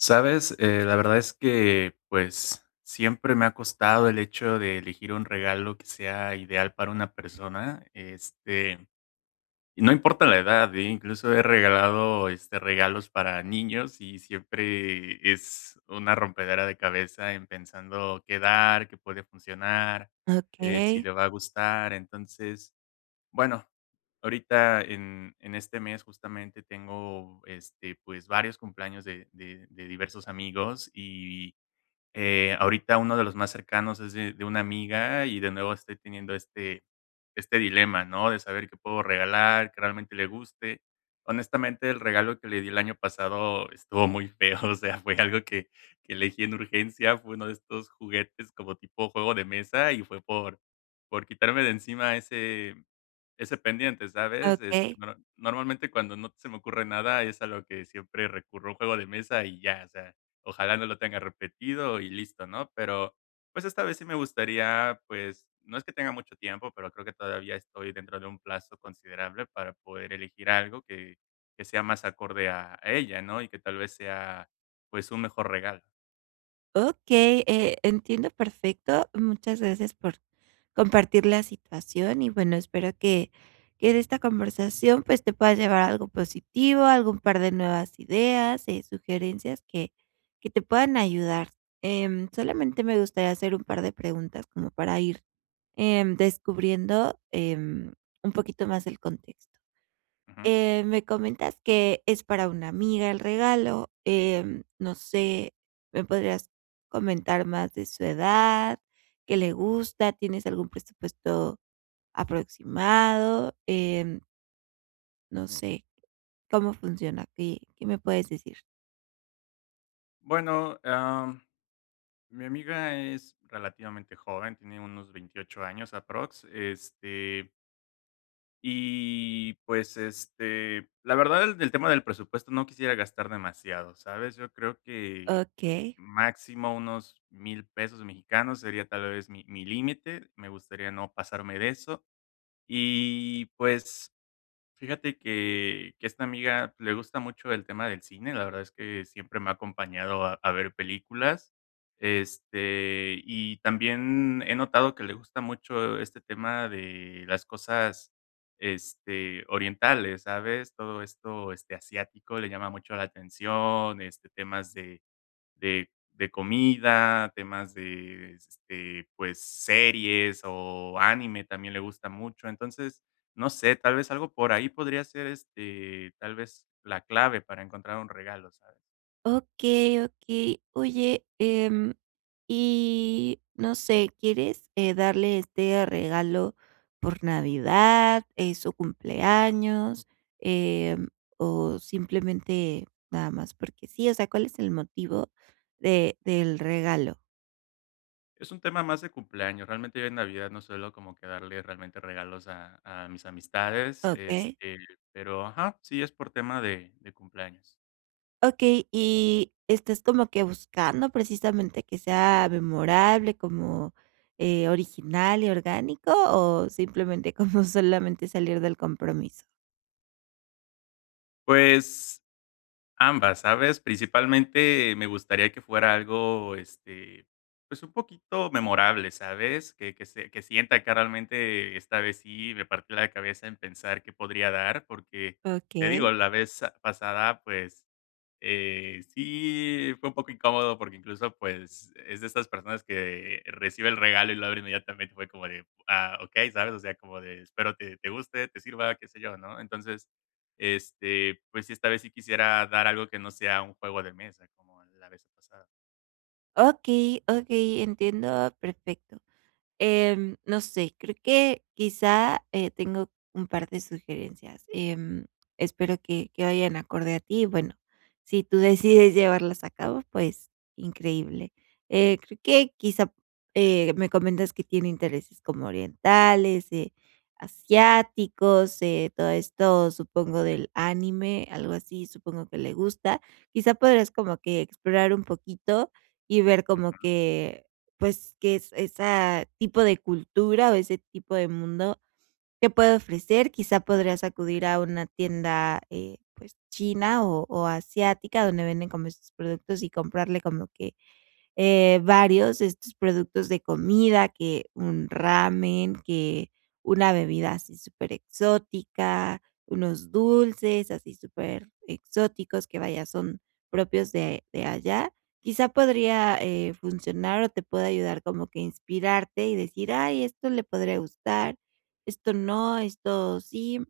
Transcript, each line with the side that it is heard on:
left: Sabes, la verdad es que, pues, siempre me ha costado el hecho de elegir un regalo que sea ideal para una persona. Y no importa la edad, ¿eh? Incluso he regalado, regalos para niños y siempre es una rompedera de cabeza en pensando qué dar, qué puede funcionar, si
right: Okey,
left: le va a gustar. Entonces, bueno, ahorita en este mes justamente tengo, pues, varios cumpleaños de diversos amigos y ahorita uno de los más cercanos es de una amiga y de nuevo estoy teniendo este dilema, ¿no? De saber qué puedo regalar, que realmente le guste. Honestamente, el regalo que le di el año pasado estuvo muy feo, o sea, fue algo que elegí en urgencia, fue uno de estos juguetes como tipo juego de mesa y fue por quitarme de encima ese pendiente, ¿sabes?
right: okey,
left: Normalmente cuando no se me ocurre nada es a lo que siempre recurro, un juego de mesa y ya, o sea. Ojalá no lo tenga repetido y listo, ¿no? Pero, pues, esta vez sí me gustaría, pues, no es que tenga mucho tiempo, pero creo que todavía estoy dentro de un plazo considerable para poder elegir algo que sea más acorde a ella, ¿no? Y que tal vez sea, pues, un mejor regalo.
right: okey, entiendo perfecto. Muchas gracias por compartir la situación y bueno, espero que de esta conversación, pues, te puedas llevar algo positivo, algún par de nuevas ideas, sugerencias que te puedan ayudar. Solamente me gustaría hacer un par de preguntas como para ir, descubriendo, un poquito más el contexto.
left: Ujú.
right: Me comentas que es para una amiga el regalo, no sé, ¿me podrías comentar más de su edad? ¿Qué le gusta? ¿Tienes algún presupuesto aproximado? No sé, ¿cómo funciona? ¿Qué, qué me puedes decir?
left: Bueno, mi amiga es relativamente joven, tiene unos 28 años aprox. Y, pues, la verdad, el del tema del presupuesto no quisiera gastar demasiado, ¿sabes? Yo creo que
right: Ok.
left: máximo unos 1.000 pesos mexicanos sería tal vez mi límite, me gustaría no pasarme de eso. Y, pues, fíjate que esta amiga le gusta mucho el tema del cine, la verdad es que siempre me ha acompañado a ver películas, y también he notado que le gusta mucho este tema de las cosas, orientales, ¿sabes? Todo esto, asiático le llama mucho la atención, temas de de comida, temas de, pues, series o anime también le gusta mucho. Entonces, no sé, tal vez algo por ahí podría ser, tal vez la clave para encontrar un regalo, ¿sabes?
right: Okey, okey. Oye, y no sé, ¿quieres, darle este regalo por Navidad, su cumpleaños, em, o simplemente nada más porque sí? O sea, ¿cuál es el motivo de del regalo?
left: Es un tema más de cumpleaños. Realmente yo en Navidad no suelo como que darle realmente regalos a mis amistades,
right: Okey.
left: pero ajá, sí es por tema de cumpleaños.
right: Okey, y estás como que buscando precisamente que sea memorable, como, original y orgánico, o simplemente como solamente salir del compromiso.
left: Pues ambas, ¿sabes? Principalmente me gustaría que fuera algo, pues, un poquito memorable, ¿sabes? Que sienta que realmente esta vez sí me partí la cabeza en pensar qué podría dar, porque, te digo,
right: Okey.
left: la vez pasada, pues, sí fue un poco incómodo, porque incluso, pues, es de estas personas que recibe el regalo y lo abre inmediatamente, fue como de, ah, ok, ¿sabes? O sea, como de espero te guste, te sirva, qué sé yo, ¿no? Entonces, pues sí, esta vez sí quisiera dar algo que no sea un juego de mesa, como la vez pasada.
right: Okey, okey, entiendo perfecto. No sé, creo que quizá, tengo un par de sugerencias, espero que vayan acorde a ti, bueno, si tú decides llevarlas a cabo, pues increíble. Creo que quizá, me comentas que tiene intereses como orientales, asiáticos, todo esto, supongo, del anime, algo así, supongo que le gusta. Quizá podrás como que explorar un poquito y ver como
left: Ujú,
right: que pues, que es ese tipo de cultura o ese tipo de mundo que puede ofrecer. Quizá podrías acudir a una tienda, pues, china o asiática, donde venden como esos productos y comprarle como que varios de estos productos de comida, que un ramen, que una bebida así súper exótica unos dulces así súper exóticos que, vaya, son propios de allá. Quizá podría, funcionar o te pueda ayudar como que inspirarte y decir: "Ay, esto le podría gustar, esto no, esto sí".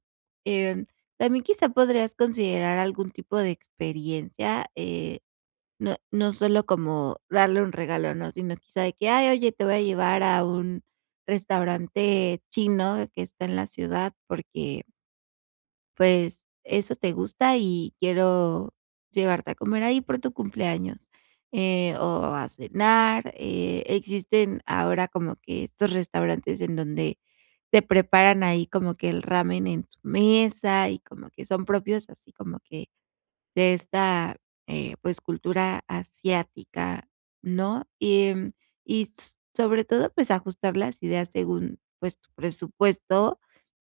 right: Em, También quizá podrías considerar algún tipo de experiencia, no solo como darle un regalo, ¿no? Sino quizá de que: "Ay, oye, te voy a
left: ujú,
right: llevar a un restaurante chino que está en la ciudad porque, pues, eso te gusta y quiero llevarte a comer ahí por tu cumpleaños", o a cenar, existen ahora como que estos restaurantes en donde te preparan ahí como que el ramen en tu mesa y como que son propios así como que de esta, pues, cultura asiática, ¿no? Y, y s sobre todo, pues, ajustar las ideas según, pues, tu presupuesto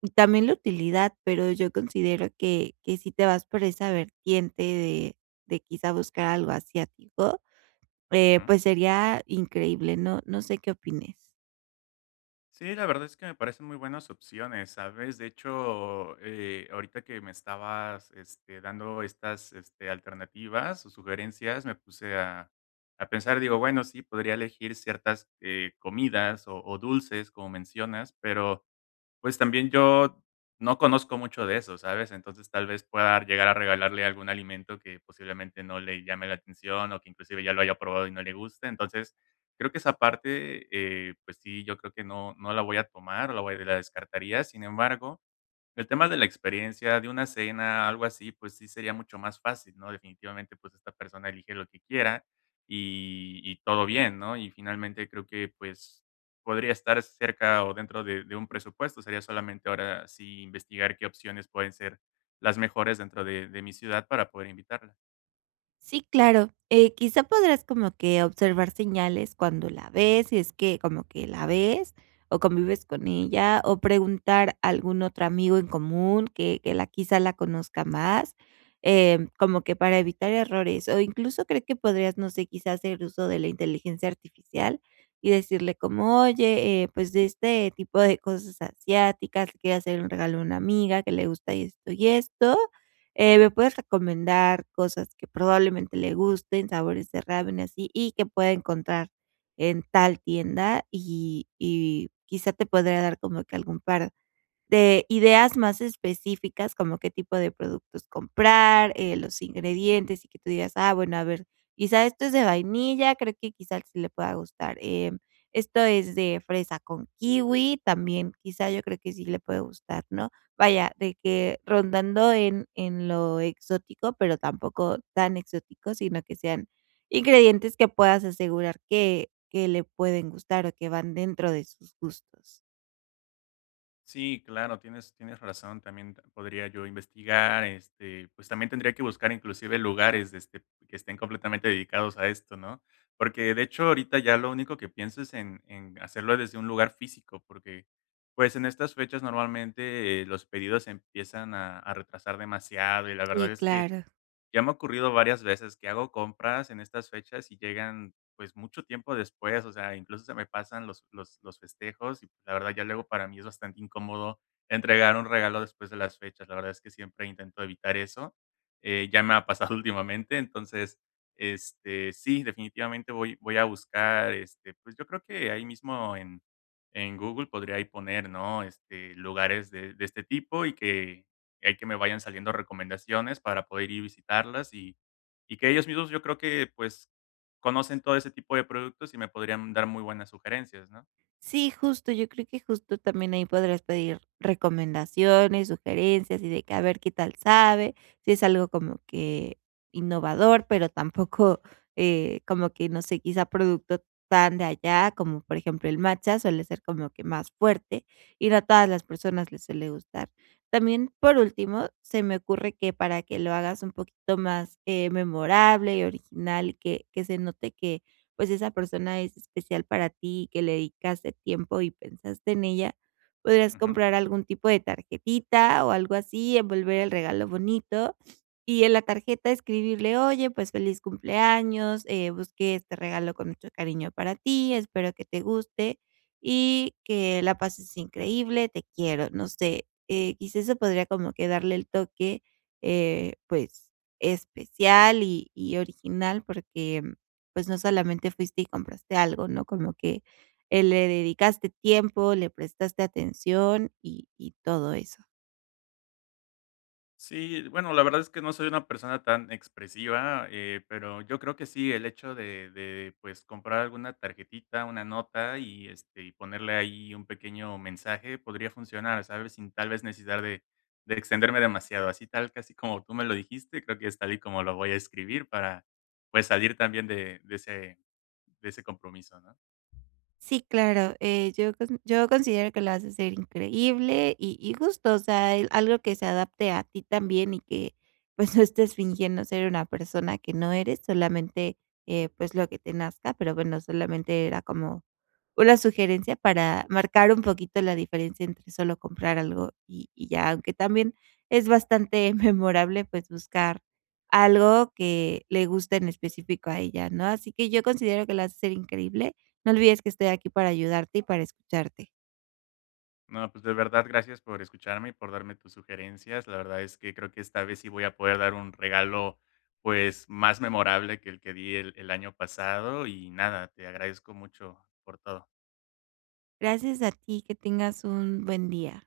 right: y también la utilidad, pero yo considero que si te vas por esa vertiente de quizá buscar algo asiático,
left: ujú.
right: pues, sería increíble, no sé qué opines.
left: Sí, la verdad es que me parecen muy buenas opciones, ¿sabes? De hecho, ahorita que me estabas dando estas alternativas o sugerencias, me puse a pensar, digo, bueno, sí, podría elegir ciertas comidas o dulces, como mencionas, pero, pues, también yo no conozco mucho de eso, ¿sabes? Entonces, tal vez pueda llegar a regalarle algún alimento que posiblemente no le llame la atención o que inclusive ya lo haya probado y no le guste. Entonces, creo que esa parte, pues sí, yo creo que no, no la voy a tomar, la descartaría. Sin embargo, el tema de la experiencia, de una cena, algo así, pues sí sería mucho más fácil, ¿no? Definitivamente, pues esta persona elige lo que quiera y todo bien, ¿no? Y finalmente creo que pues podría estar cerca o dentro de un presupuesto. Sería solamente ahora sí investigar qué opciones pueden ser las mejores dentro de mi ciudad para poder invitarla.
right: Sí, claro. Quizá podrás como que observar señales cuando la ves, si es que como que la ves o convives con ella, o preguntar a algún otro amigo en común que la quizá la conozca más, como que para evitar errores, o incluso creo que podrías, no sé, quizá hacer uso de la inteligencia artificial y decirle como, oye, pues de este tipo de cosas asiáticas, le quiero hacer un regalo a una amiga que le gusta esto y esto ¿me puedes recomendar cosas que probablemente le gusten, sabores de ramen, así, y que pueda encontrar en tal tienda? Y quizá te podría dar como que algún par de ideas más específicas, como qué tipo de productos comprar, los ingredientes y que tú digas, ah, bueno, a ver, quizá esto es de vainilla, creo que quizá sí le pueda gustar. Esto es de fresa con kiwi, también quizá yo creo que sí le puede gustar, ¿no? Vaya, de que rondando en lo exótico, pero tampoco tan exótico, sino que sean ingredientes que puedas asegurar que le pueden gustar o que van dentro de sus gustos.
left: Sí, claro, tienes razón. También t podría yo investigar, pues, también tendría que buscar inclusive lugares, que estén completamente dedicados a esto, ¿no? Porque, de hecho, ahorita ya lo único que pienso es en hacerlo desde un lugar físico, porque, pues, en estas fechas normalmente, los pedidos empiezan a retrasar demasiado, y la
right: Sí,
left: verdad es que
right: claro.
left: ya me ha ocurrido varias veces que hago compras en estas fechas y llegan, pues, mucho tiempo después, o sea, incluso se me pasan los festejos y la verdad ya luego para mí es bastante incómodo entregar un regalo después de las fechas. La verdad es que siempre intento evitar eso, ya me ha pasado últimamente, entonces, sí, definitivamente voy a buscar, pues, yo creo que ahí mismo en Google podría ahí poner, ¿no?, lugares de este tipo y que hay que me vayan saliendo recomendaciones para poder ir visitarlas y que ellos mismos yo creo que, pues, conocen todo ese tipo de productos y me podrían dar muy buenas sugerencias, ¿no?
right: Sí, justo, yo creo que justo también ahí podrás pedir recomendaciones, sugerencias y de que a ver qué tal sabe, si es algo como que innovador, pero tampoco como que no sé, quizá producto tan de allá, como por ejemplo el matcha suele ser como que más fuerte y no a todas las personas les suele gustar. También por último, se me ocurre que para que lo hagas un poquito más memorable y original y que se note que pues esa persona es especial para ti, y que le dedicaste tiempo y pensaste en ella, podrías
left: Ujú.
right: comprar algún tipo de tarjetita o algo así, envolver el regalo bonito y en la tarjeta escribirle, oye, pues feliz cumpleaños, busqué este regalo con mucho cariño para ti, espero que te guste y que la pases increíble, te quiero, no sé, quizás eso podría como que darle el toque, pues, especial y original porque pues, no solamente fuiste y compraste algo, ¿no? Como que, le dedicaste tiempo, le prestaste atención y todo eso.
left: Sí, bueno, la verdad es que no soy una persona tan expresiva, pero yo creo que sí, el hecho de, pues, comprar alguna tarjetita, una nota y y ponerle ahí un pequeño mensaje podría funcionar, ¿sabes? Sin tal vez necesitar de extenderme demasiado, así tal, casi como tú me lo dijiste, creo que es tal y como lo voy a escribir para pues salir también de ese compromiso, ¿no?
right: Sí, claro, yo considero que lo vas a hacer increíble y justo, o sea, el algo que se adapte a ti también y que, pues, no estés fingiendo ser una persona que no eres, solamente, pues, lo que te nazca, pero bueno, solamente era como una sugerencia para marcar un poquito la diferencia entre solo comprar algo y ya, aunque también es bastante memorable, pues, buscar algo que le guste en específico a ella, ¿no? Así que yo considero que lo vas a hacer increíble. No olvides que estoy aquí para ayudarte y para escucharte.
left: No, pues de verdad, gracias por escucharme y por darme tus sugerencias. La verdad es que creo que esta vez sí voy a poder dar un regalo, pues, más memorable que el que di el año pasado. Y nada, te agradezco mucho por todo.
right: Gracias a ti, que tengas un buen día.